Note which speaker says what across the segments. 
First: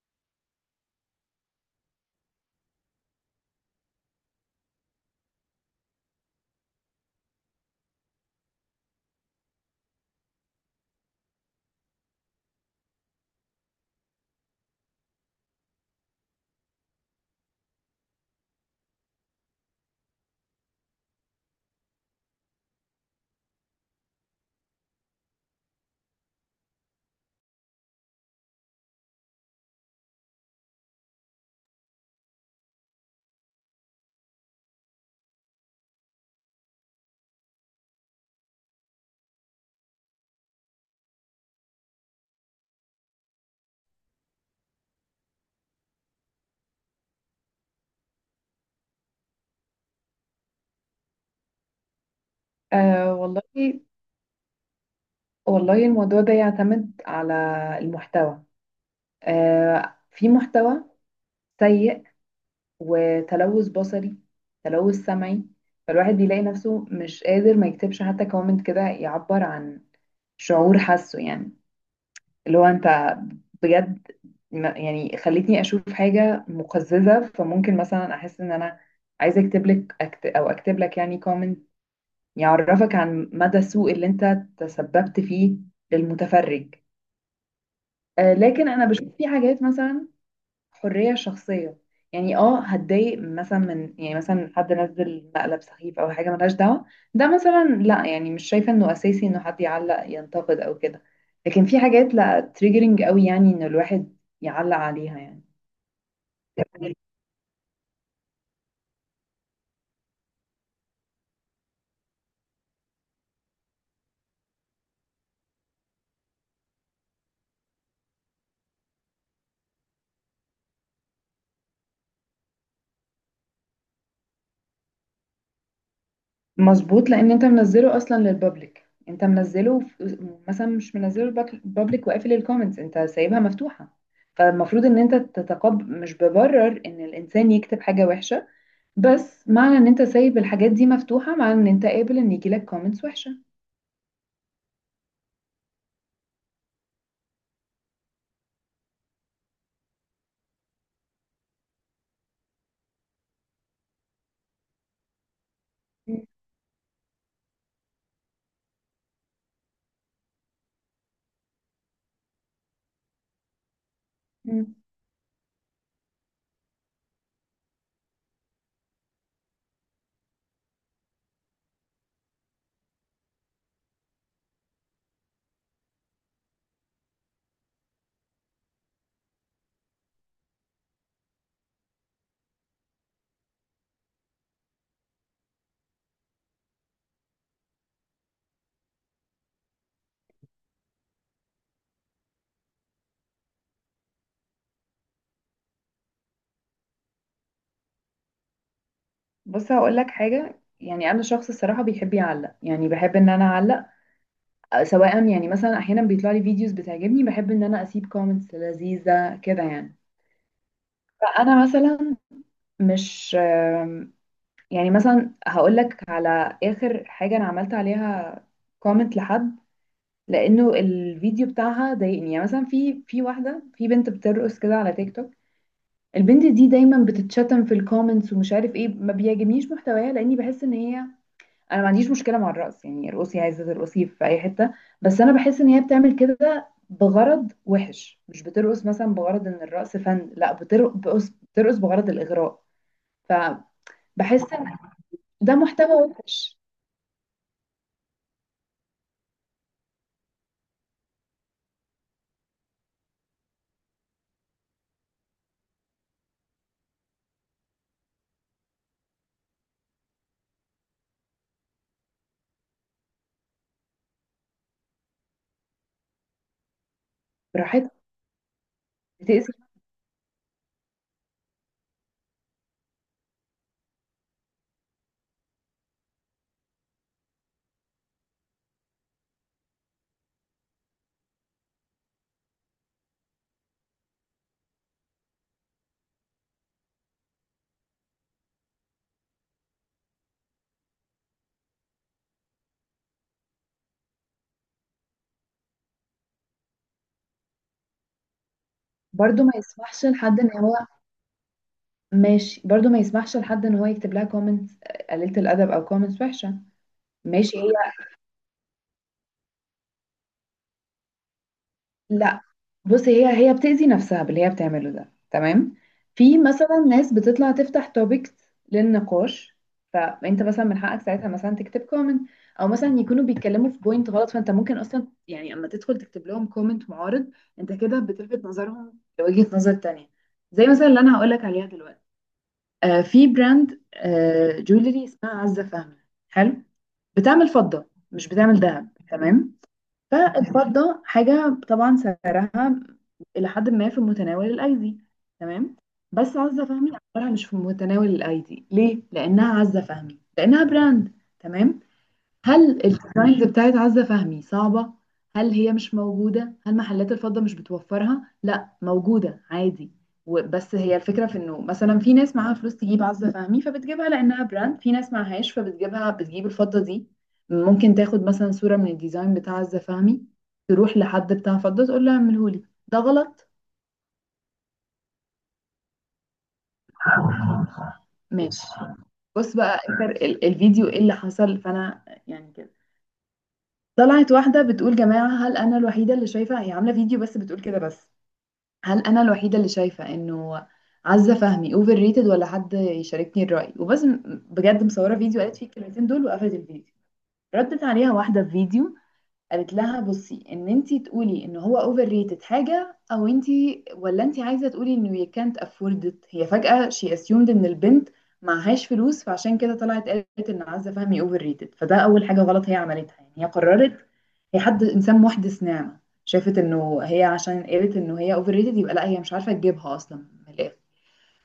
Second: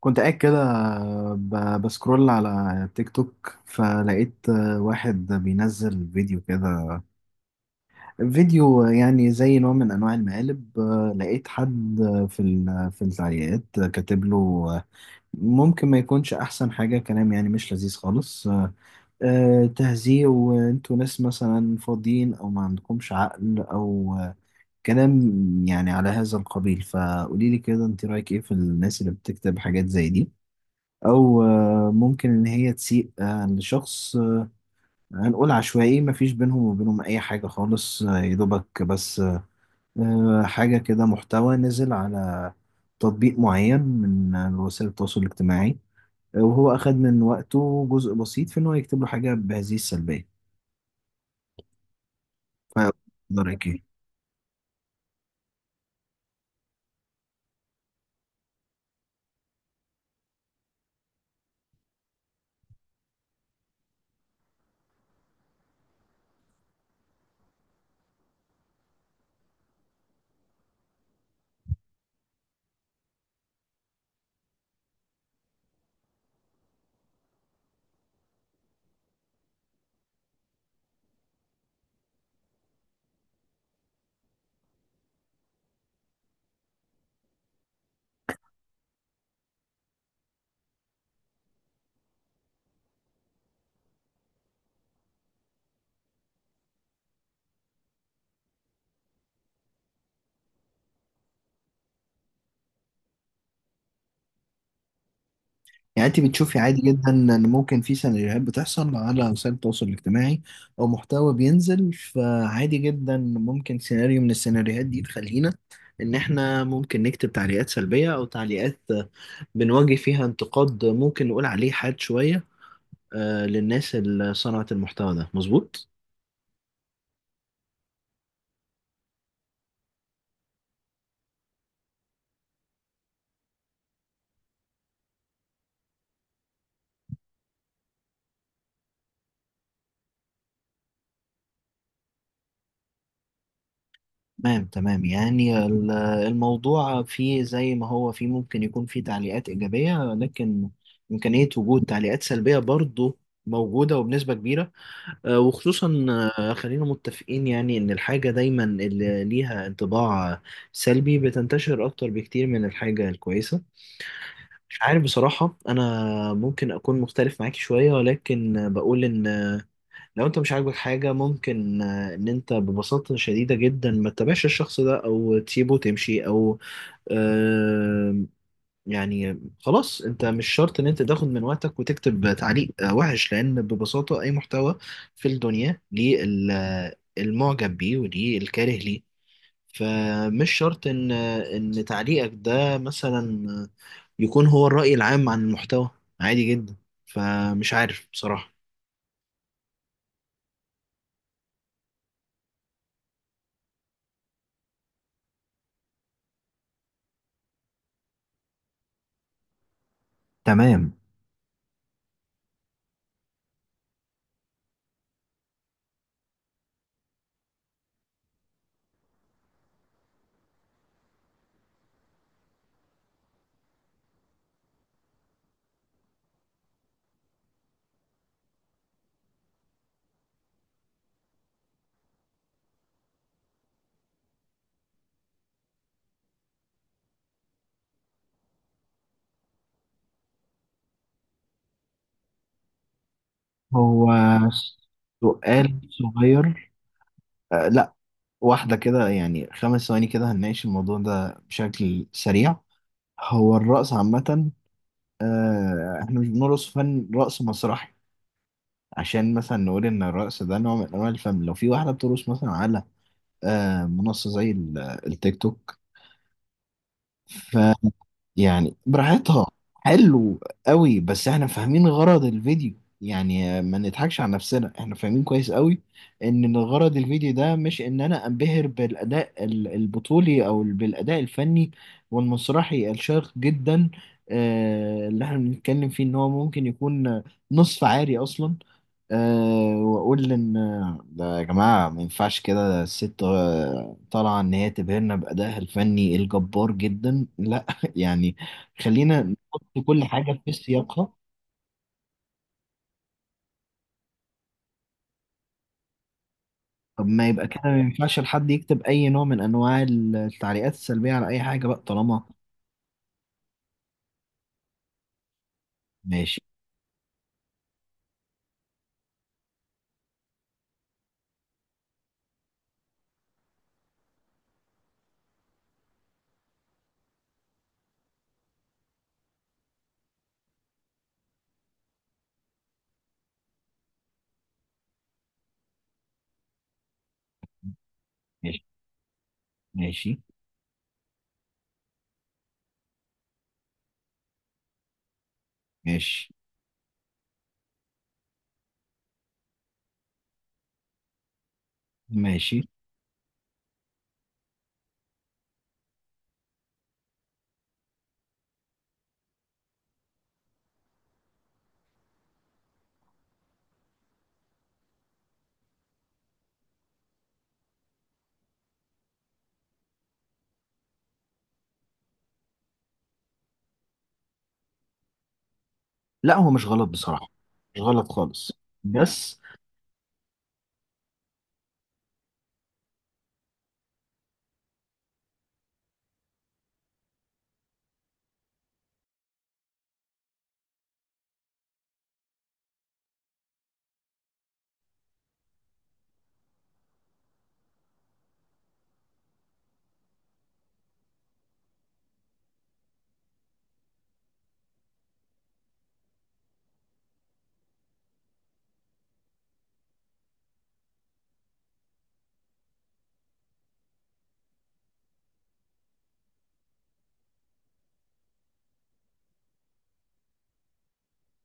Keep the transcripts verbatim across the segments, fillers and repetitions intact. Speaker 1: كنت قاعد كده ب- بسكرول على تيك توك فلقيت واحد بينزل فيديو كده. فيديو يعني زي نوع من انواع المقالب. لقيت حد في ال- في التعليقات كاتب له ممكن ما يكونش احسن حاجة. كلام يعني مش لذيذ خالص. آه، تهزيء وانتوا ناس مثلا فاضيين او ما عندكمش عقل او كلام يعني على هذا القبيل. فقولي لي كده، انت رايك ايه في الناس اللي بتكتب حاجات زي دي او آه، ممكن ان هي تسيء آه، لشخص، آه، هنقول عشوائي، مفيش بينهم وبينهم اي حاجة خالص. آه، يدوبك بس آه، حاجة كده، محتوى نزل على تطبيق معين من آه، وسائل التواصل الاجتماعي. آه، وهو اخد من وقته جزء بسيط في ان هو يكتب له حاجة بهذه السلبية. ف-
Speaker 2: أه والله
Speaker 1: رأيك إيه؟
Speaker 2: والله الموضوع ده يعتمد على المحتوى. أه في محتوى سيء، وتلوث بصري، تلوث سمعي. فالواحد بيلاقي نفسه مش قادر ما يكتبش حتى كومنت كده يعبر عن شعور حاسه، يعني اللي هو انت بجد ما- يعني خلتني اشوف حاجة مقززة. فممكن مثلا احس ان انا عايزة اكتب لك أكت او اكتب لك يعني كومنت يعرفك عن مدى السوء اللي انت تسببت فيه للمتفرج. آه، لكن انا بشوف في حاجات، مثلا حريه شخصيه، يعني اه هتضايق مثلا من، يعني مثلا حد نزل مقلب سخيف او حاجه ملهاش دعوه، ده مثلا لا، يعني مش شايفه انه اساسي انه حد يعلق ينتقد او كده. لكن في حاجات لا تريجرنج قوي، يعني ان الواحد يعلق عليها يعني.
Speaker 1: يعني انت بتشوفي عادي جدا ان ممكن في سيناريوهات بتحصل على وسائل التواصل الاجتماعي او محتوى بينزل، فعادي جدا ممكن سيناريو من السيناريوهات دي تخلينا ان احنا ممكن نكتب تعليقات سلبية او تعليقات بنواجه فيها انتقاد، ممكن نقول عليه حاد شوية آه، للناس اللي صنعت المحتوى ده، مظبوط؟
Speaker 2: مظبوط، لان انت منزله اصلا للبابليك. انت منزله في- مثلا مش منزله للبابليك وقافل الكومنتس، انت سايبها مفتوحه. فالمفروض ان انت تتقبل. مش ببرر ان الانسان يكتب حاجه وحشه، بس معنى ان انت سايب الحاجات دي مفتوحة، معنى ان انت قابل ان يجيلك كومنتس وحشة.
Speaker 1: تمام، تمام. يعني ال- الموضوع فيه، زي ما هو فيه ممكن يكون فيه تعليقات إيجابية، لكن إمكانية وجود تعليقات سلبية برضه موجودة وبنسبة كبيرة. آه، وخصوصا آه، خلينا متفقين يعني ان الحاجة دايما اللي ليها انطباع آه، سلبي بتنتشر اكتر بكتير من الحاجة الكويسة.
Speaker 2: مم.
Speaker 1: مش عارف بصراحة. انا ممكن اكون مختلف معاك شوية، ولكن آه، بقول ان آه، لو انت مش عاجبك حاجة، ممكن آه، ان انت ببساطة شديدة جدا ما تتابعش الشخص ده او تسيبه تمشي، او يعني خلاص انت مش شرط ان انت تاخد من وقتك وتكتب تعليق آه، وحش، لان ببساطة اي محتوى في الدنيا ليه ال- آه، المعجب بيه وليه الكاره ليه. فمش شرط ان آه، ان تعليقك ده مثلا آه، يكون هو الرأي العام عن المحتوى. عادي جدا. فمش عارف بصراحة.
Speaker 2: بص، هقول لك حاجة. يعني انا شخص الصراحة بيحب يعلق، يعني بحب ان انا اعلق. أه، سواء يعني مثلا احيانا بيطلع لي فيديوز بتعجبني، بحب ان انا اسيب كومنتس لذيذة كده يعني.
Speaker 1: تمام.
Speaker 2: فانا مثلا مش آم، يعني مثلا هقول لك على اخر حاجة انا عملت عليها كومنت لحد، لانه الفيديو بتاعها ضايقني. يعني مثلا في في واحدة، في بنت بترقص كده على تيك توك. البنت دي دايما بتتشتم في الكومنتس. ومش عارف ايه، ما بيعجبنيش محتواها، لاني بحس ان هي، انا ما عنديش مشكله مع الرقص، يعني ارقصي، عايزه ترقصي في اي حته. بس انا بحس ان هي بتعمل كده بغرض وحش. مش بترقص مثلا بغرض ان الرقص فن، لا، بتر- بترقص بترقص بغرض الاغراء.
Speaker 1: هو
Speaker 2: فبحس ان ده
Speaker 1: سؤال
Speaker 2: محتوى وحش.
Speaker 1: صغير. آه، لا، واحدة كده، يعني خمس ثواني كده هنناقش الموضوع ده بشكل سريع. هو الرقص عامة، آه، احنا مش بنرقص فن رقص مسرحي عشان مثلا نقول ان الرقص ده نوع من انواع الفن. لو في واحده بترقص مثلا على آه، منصه زي ال- آه، التيك توك،
Speaker 2: براحتها
Speaker 1: يعني براحتها.
Speaker 2: بتأذي.
Speaker 1: حلو قوي، بس احنا فاهمين غرض الفيديو. يعني ما نضحكش على نفسنا، احنا فاهمين كويس قوي ان غرض الفيديو ده مش ان انا انبهر بالاداء ال- البطولي او بالاداء الفني والمسرحي الشاق جدا. آه، اللي احنا بنتكلم فيه ان هو ممكن يكون نصف عاري اصلا. أه، واقول ان ده يا جماعه ما ينفعش كده، ده الست آه، طالعه ان هي تبهرنا بادائها الفني الجبار جدا؟ لا يعني خلينا
Speaker 2: برضو ما
Speaker 1: نحط كل
Speaker 2: يسمحش لحد
Speaker 1: حاجه في
Speaker 2: ان هو،
Speaker 1: سياقها.
Speaker 2: ماشي، برضو ما يسمحش لحد ان هو يكتب لها كومنتس قليله الادب او كومنتس وحشه.
Speaker 1: طب ما يبقى
Speaker 2: ماشي.
Speaker 1: كده
Speaker 2: هي
Speaker 1: ما ينفعش لحد يكتب اي نوع من انواع التعليقات السلبيه على اي حاجه بقى، طالما
Speaker 2: بصي هي هي بتأذي نفسها باللي هي بتعمله ده، تمام. في
Speaker 1: ماشي،
Speaker 2: مثلا ناس بتطلع تفتح توبكس للنقاش، فانت مثلا من حقك ساعتها مثلا تكتب كومنت. او مثلا يكونوا بيتكلموا في بوينت غلط، فانت ممكن اصلا، يعني اما تدخل تكتب لهم كومنت معارض، انت كده بتلفت نظرهم لوجهة نظر تانية. زي مثلا اللي انا هقول لك عليها دلوقتي. آه، في براند آه جولري اسمها عزة فهمي. حلو. بتعمل فضة، مش بتعمل
Speaker 1: ماشي،
Speaker 2: ذهب، تمام.
Speaker 1: ماشي،
Speaker 2: فالفضة حاجة طبعا سعرها إلى حد ما في متناول الأيدي، تمام.
Speaker 1: ماشي،
Speaker 2: بس عزة فهمي أسعارها مش في متناول الأيدي. ليه؟ لأنها عزة فهمي، لأنها براند، تمام.
Speaker 1: ماشي.
Speaker 2: هل الديزاينز بتاعت عزة فهمي صعبة؟ هل هي مش موجودة؟ هل محلات الفضة مش بتوفرها؟ لا، موجودة عادي. و- بس هي الفكرة في انه مثلا في ناس معاها فلوس تجيب عزة فهمي، فبتجيبها لأنها براند. في ناس معهاش، فبتجيبها، بتجيب الفضة دي. ممكن تاخد مثلا صورة من الديزاين بتاع عزة فهمي، تروح لحد بتاع فضة تقول له اعملهولي. ده غلط،
Speaker 1: لا هو مش غلط بصراحه، مش غلط خالص.
Speaker 2: ماشي.
Speaker 1: بس
Speaker 2: بص بقى انت، ال- الفيديو ايه اللي حصل، فانا يعني كده طلعت واحدة بتقول، جماعة هل أنا الوحيدة اللي شايفة، هي عاملة فيديو بس بتقول كده بس، هل أنا الوحيدة اللي شايفة إنه عزة فهمي اوفر ريتد، ولا حد يشاركني الرأي؟ وبس. م- بجد مصورة فيديو قالت فيه الكلمتين دول وقفلت الفيديو. ردت عليها واحدة في فيديو، قالت لها بصي، ان انتي تقولي ان هو اوفر ريتد حاجه، او انتي، ولا انتي عايزه تقولي انه you can't afford it. هي فجاه she assumed ان البنت معهاش فلوس، فعشان كده طلعت قالت ان عزه فهمي اوفر ريتد. فده اول حاجه غلط هي عملتها، يعني هي قررت هي، حد انسان محدث نعمه شافت انه هي، عشان قالت انه هي اوفر ريتد، يبقى لا، هي مش عارفه تجيبها اصلا، من الاخر.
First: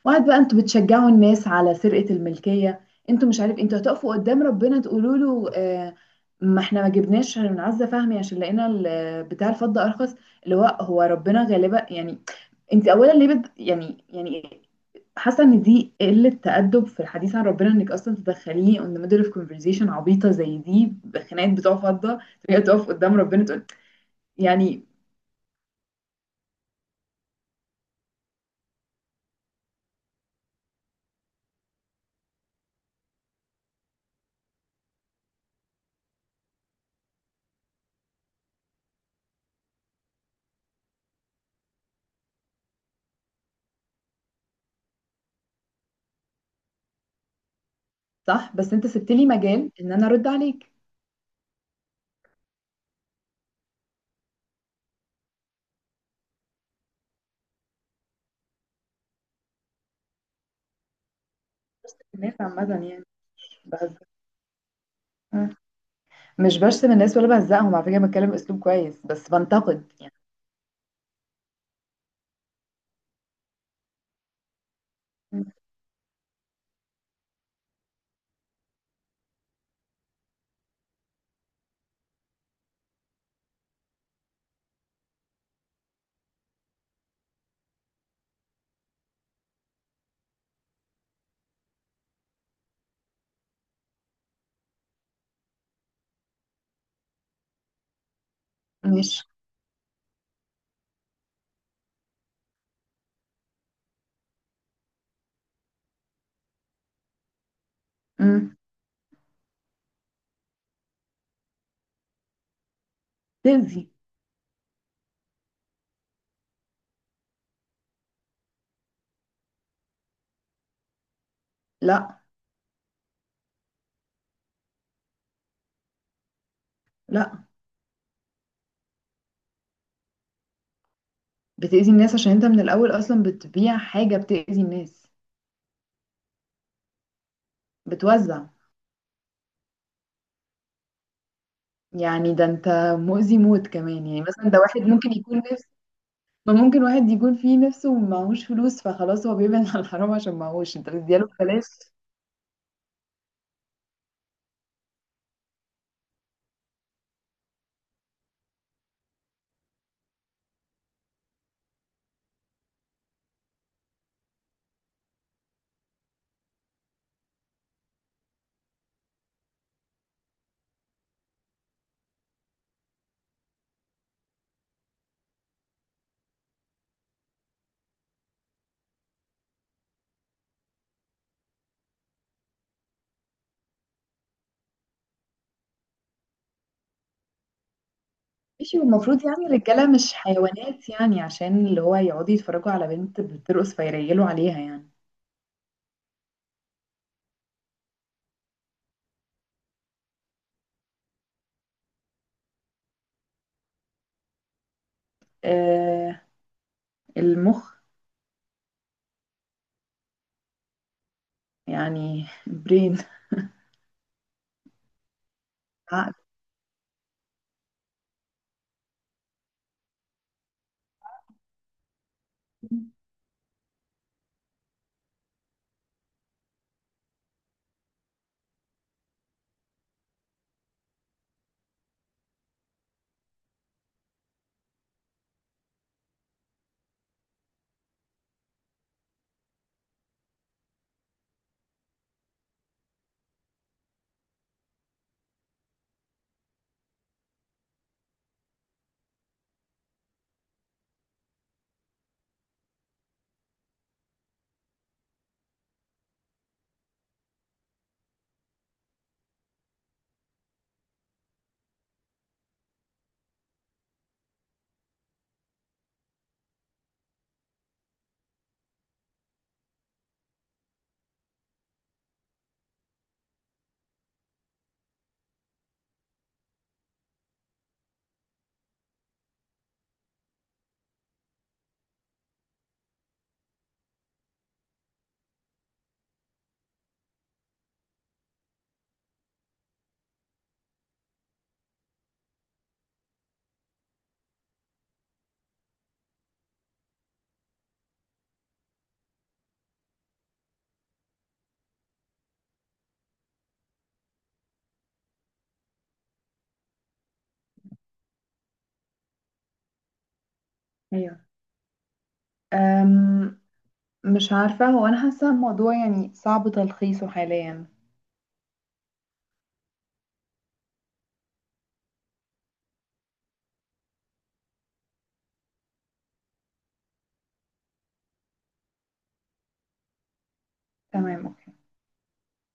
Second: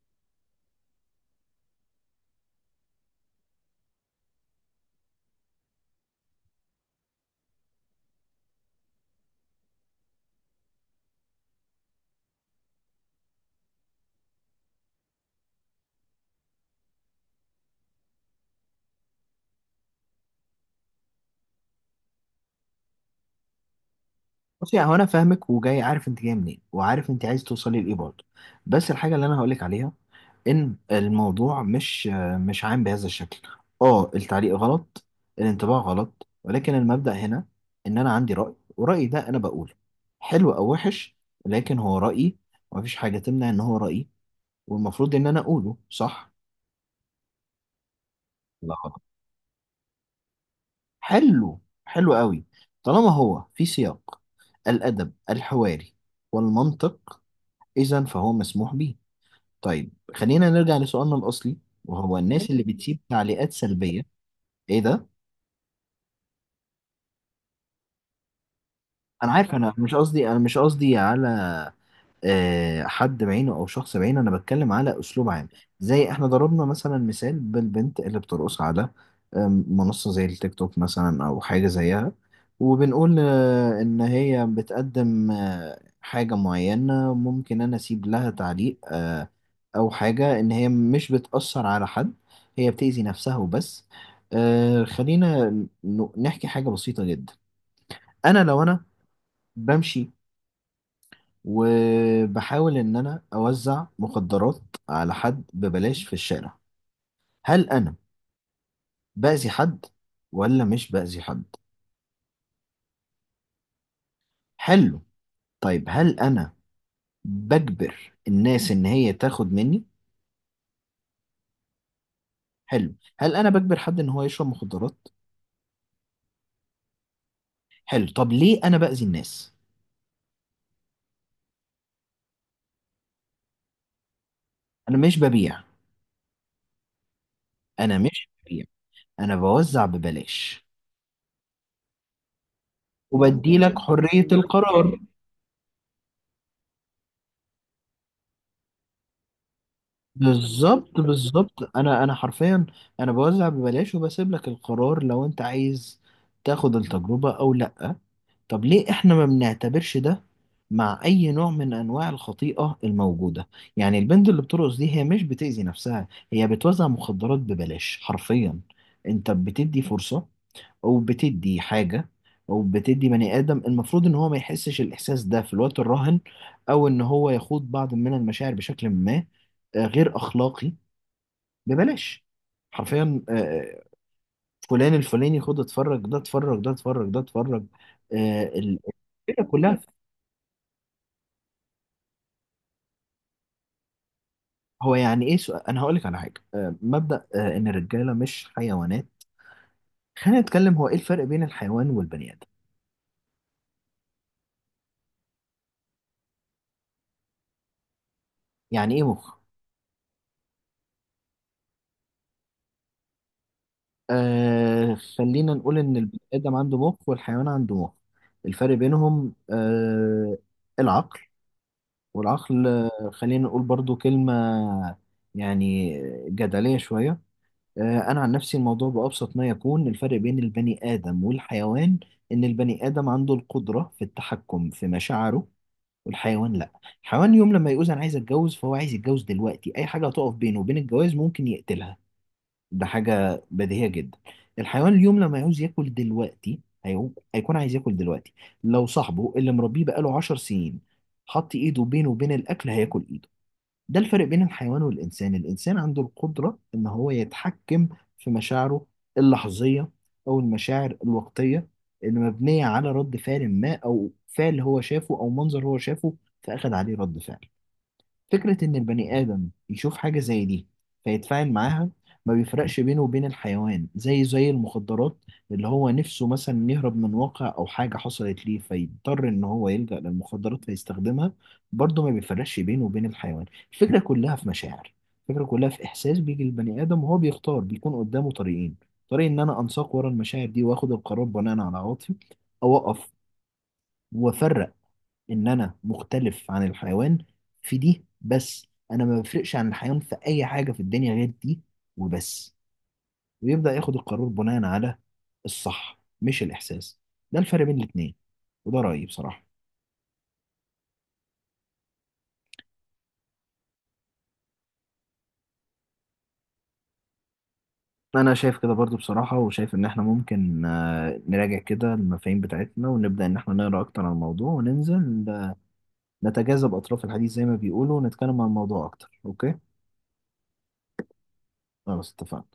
Speaker 2: وقعد بقى انتوا بتشجعوا الناس على سرقة الملكية. انتوا مش، عارف انتوا هتقفوا قدام ربنا تقولوا له، آه ما احنا ما جبناش من عزة فهمي عشان لقينا ال- بتاع الفضة ارخص، اللي هو هو ربنا غالبا يعني. انت اولا ليه بد يعني، يعني حاسه ان دي قله تأدب في الحديث عن ربنا، انك اصلا تدخليه on the middle of conversation عبيطه زي دي، بخناقات بتوع فضه، تبقى تقف قدام ربنا تقول
Speaker 1: بصي،
Speaker 2: يعني.
Speaker 1: يعني انا فاهمك، وجاي عارف انت جايه منين، وعارف انت عايز توصلي لايه برضه. بس الحاجه اللي انا هقولك عليها ان الموضوع مش مش عام بهذا الشكل. اه، التعليق غلط، الانطباع غلط، ولكن المبدأ هنا ان انا عندي رأي، ورأيي ده انا بقوله، حلو او وحش، لكن هو رأيي، ومفيش حاجة تمنع ان هو رأيي، والمفروض ان انا اقوله. صح
Speaker 2: صح، بس
Speaker 1: لا
Speaker 2: انت
Speaker 1: غلط.
Speaker 2: سبت لي مجال ان انا ارد عليك.
Speaker 1: حلو، حلو قوي. طالما هو في سياق الأدب الحواري والمنطق، اذا فهو مسموح بيه. طيب خلينا نرجع لسؤالنا الأصلي، وهو
Speaker 2: الناس
Speaker 1: الناس، ماشي، اللي
Speaker 2: عامه
Speaker 1: بتسيب
Speaker 2: يعني،
Speaker 1: تعليقات سلبية.
Speaker 2: بهزر،
Speaker 1: إيه ده؟
Speaker 2: مش برسم الناس ولا بهزقهم، على فكرة بتكلم اسلوب كويس بس
Speaker 1: أنا عارف، أنا
Speaker 2: بنتقد
Speaker 1: مش
Speaker 2: يعني.
Speaker 1: قصدي، أنا مش قصدي على آه، حد بعينه او شخص بعينه، انا بتكلم على اسلوب عام. زي احنا ضربنا مثلا مثال بالبنت اللي بترقص على آم، منصة زي التيك توك مثلا او حاجة زيها. وبنقول آه، ان هي بتقدم آه، حاجة معينة، ممكن انا اسيب لها تعليق آه، او حاجة، ان هي مش بتأثر على حد، هي بتأذي نفسها وبس. آه، خلينا ن- نحكي حاجة بسيطة جدا. انا، لو انا
Speaker 2: مش
Speaker 1: بمشي وبحاول إن أنا أوزع مخدرات على حد ببلاش في الشارع، هل أنا
Speaker 2: مم.
Speaker 1: بأذي حد ولا مش بأذي حد؟
Speaker 2: تأذي.
Speaker 1: حلو. طيب هل أنا بجبر الناس إن هي تاخد مني؟
Speaker 2: لا.
Speaker 1: حلو. هل أنا بجبر حد إن هو يشرب مخدرات؟
Speaker 2: لا،
Speaker 1: حلو. طب ليه أنا بأذي الناس؟
Speaker 2: بتأذي الناس عشان انت من الأول أصلا بتبيع حاجة بتأذي
Speaker 1: أنا
Speaker 2: الناس.
Speaker 1: مش ببيع، أنا مش
Speaker 2: بتوزع،
Speaker 1: ببيع، أنا بوزع ببلاش
Speaker 2: يعني ده انت مؤذي
Speaker 1: وبدي
Speaker 2: موت
Speaker 1: لك
Speaker 2: كمان. يعني
Speaker 1: حرية
Speaker 2: مثلا ده واحد
Speaker 1: القرار.
Speaker 2: ممكن يكون نفس، ما ممكن واحد يكون فيه نفسه ومعهوش فلوس، فخلاص هو بيبعد عن الحرام عشان معهوش، انت
Speaker 1: بالظبط،
Speaker 2: بتديله ببلاش.
Speaker 1: بالظبط. انا انا حرفيا، انا بوزع ببلاش وبسيب لك القرار لو انت عايز تاخد التجربة او لا. طب ليه احنا ما بنعتبرش ده مع اي نوع من انواع الخطيئة الموجودة؟ يعني البنت اللي بترقص دي هي مش بتأذي نفسها، هي بتوزع مخدرات ببلاش حرفيا. انت بتدي فرصة، او بتدي حاجه، او بتدي بني ادم المفروض ان هو ما يحسش الاحساس ده في الوقت الراهن، او ان هو يخوض بعض من المشاعر بشكل ما آه، غير اخلاقي، ببلاش، حرفيا. آه، آه، فلان الفلاني، خد اتفرج ده، اتفرج ده، اتفرج ده، اتفرج. آه، ال-
Speaker 2: ماشي، والمفروض
Speaker 1: الفكره
Speaker 2: يعني
Speaker 1: كلها،
Speaker 2: الرجالة مش حيوانات يعني، عشان اللي هو يقعدوا يتفرجوا على بنت بترقص فيريلوا عليها يعني.
Speaker 1: هو يعني ايه؟ سؤال، انا هقول لك على حاجه، آه، مبدا آه، ان الرجاله مش حيوانات. خلينا نتكلم، هو ايه الفرق بين الحيوان والبني ادم؟
Speaker 2: آه. المخ.
Speaker 1: يعني ايه مخ؟
Speaker 2: يعني برين.
Speaker 1: آه، خلينا نقول إن
Speaker 2: عقل.
Speaker 1: البني آدم عنده مخ والحيوان عنده مخ. الفرق بينهم، آه، العقل. والعقل آه، خلينا نقول برضو كلمة، يعني، جدلية شوية. آه، أنا عن نفسي الموضوع بأبسط ما يكون، الفرق بين البني آدم والحيوان إن البني آدم عنده القدرة في التحكم في مشاعره، والحيوان لا. الحيوان يوم لما يقول أنا عايز أتجوز، فهو عايز يتجوز دلوقتي، أي حاجة هتقف بينه وبين الجواز ممكن يقتلها. ده حاجة بديهية جدا. الحيوان اليوم لما يعوز ياكل دلوقتي، هيعو- هيكون عايز ياكل دلوقتي. لو صاحبه اللي مربيه بقاله عشر سنين حط ايده بينه وبين الاكل، هياكل ايده. ده الفرق بين الحيوان والانسان، الانسان عنده القدرة ان هو يتحكم في مشاعره اللحظية، او المشاعر الوقتية اللي مبنية على رد فعل ما، او فعل هو شافه، او منظر هو شافه، فاخد عليه رد فعل. فكرة إن البني آدم يشوف حاجة زي دي فيتفاعل معاها، ما بيفرقش بينه وبين الحيوان، زي زي المخدرات، اللي هو نفسه مثلا يهرب من واقع أو حاجة حصلت ليه فيضطر إن هو يلجأ للمخدرات فيستخدمها، برضه ما بيفرقش بينه وبين الحيوان. الفكرة كلها في مشاعر، الفكرة كلها في إحساس بيجي للبني آدم، وهو بيختار، بيكون قدامه طريقين. طريق إن أنا أنساق ورا المشاعر دي وآخد القرار بناء على عواطفي، أو أقف وأفرق ان انا مختلف عن الحيوان في دي، بس انا ما بفرقش عن الحيوان في اي حاجه في الدنيا غير دي وبس، ويبدا ياخد القرار بناء على الصح مش الاحساس. ده الفرق بين الاتنين، وده رايي بصراحه.
Speaker 2: ايوه. أم مش عارفة، هو انا حاسة الموضوع يعني صعب تلخيصه حاليا.
Speaker 1: انا شايف كده برضو بصراحه، وشايف ان احنا ممكن آه، نراجع كده المفاهيم بتاعتنا ونبدا ان احنا نقرا اكتر عن الموضوع وننزل آه، نتجاذب اطراف الحديث زي ما بيقولوا، ونتكلم عن الموضوع اكتر. اوكي؟
Speaker 2: تمام، اوكي.
Speaker 1: خلاص، اتفقنا.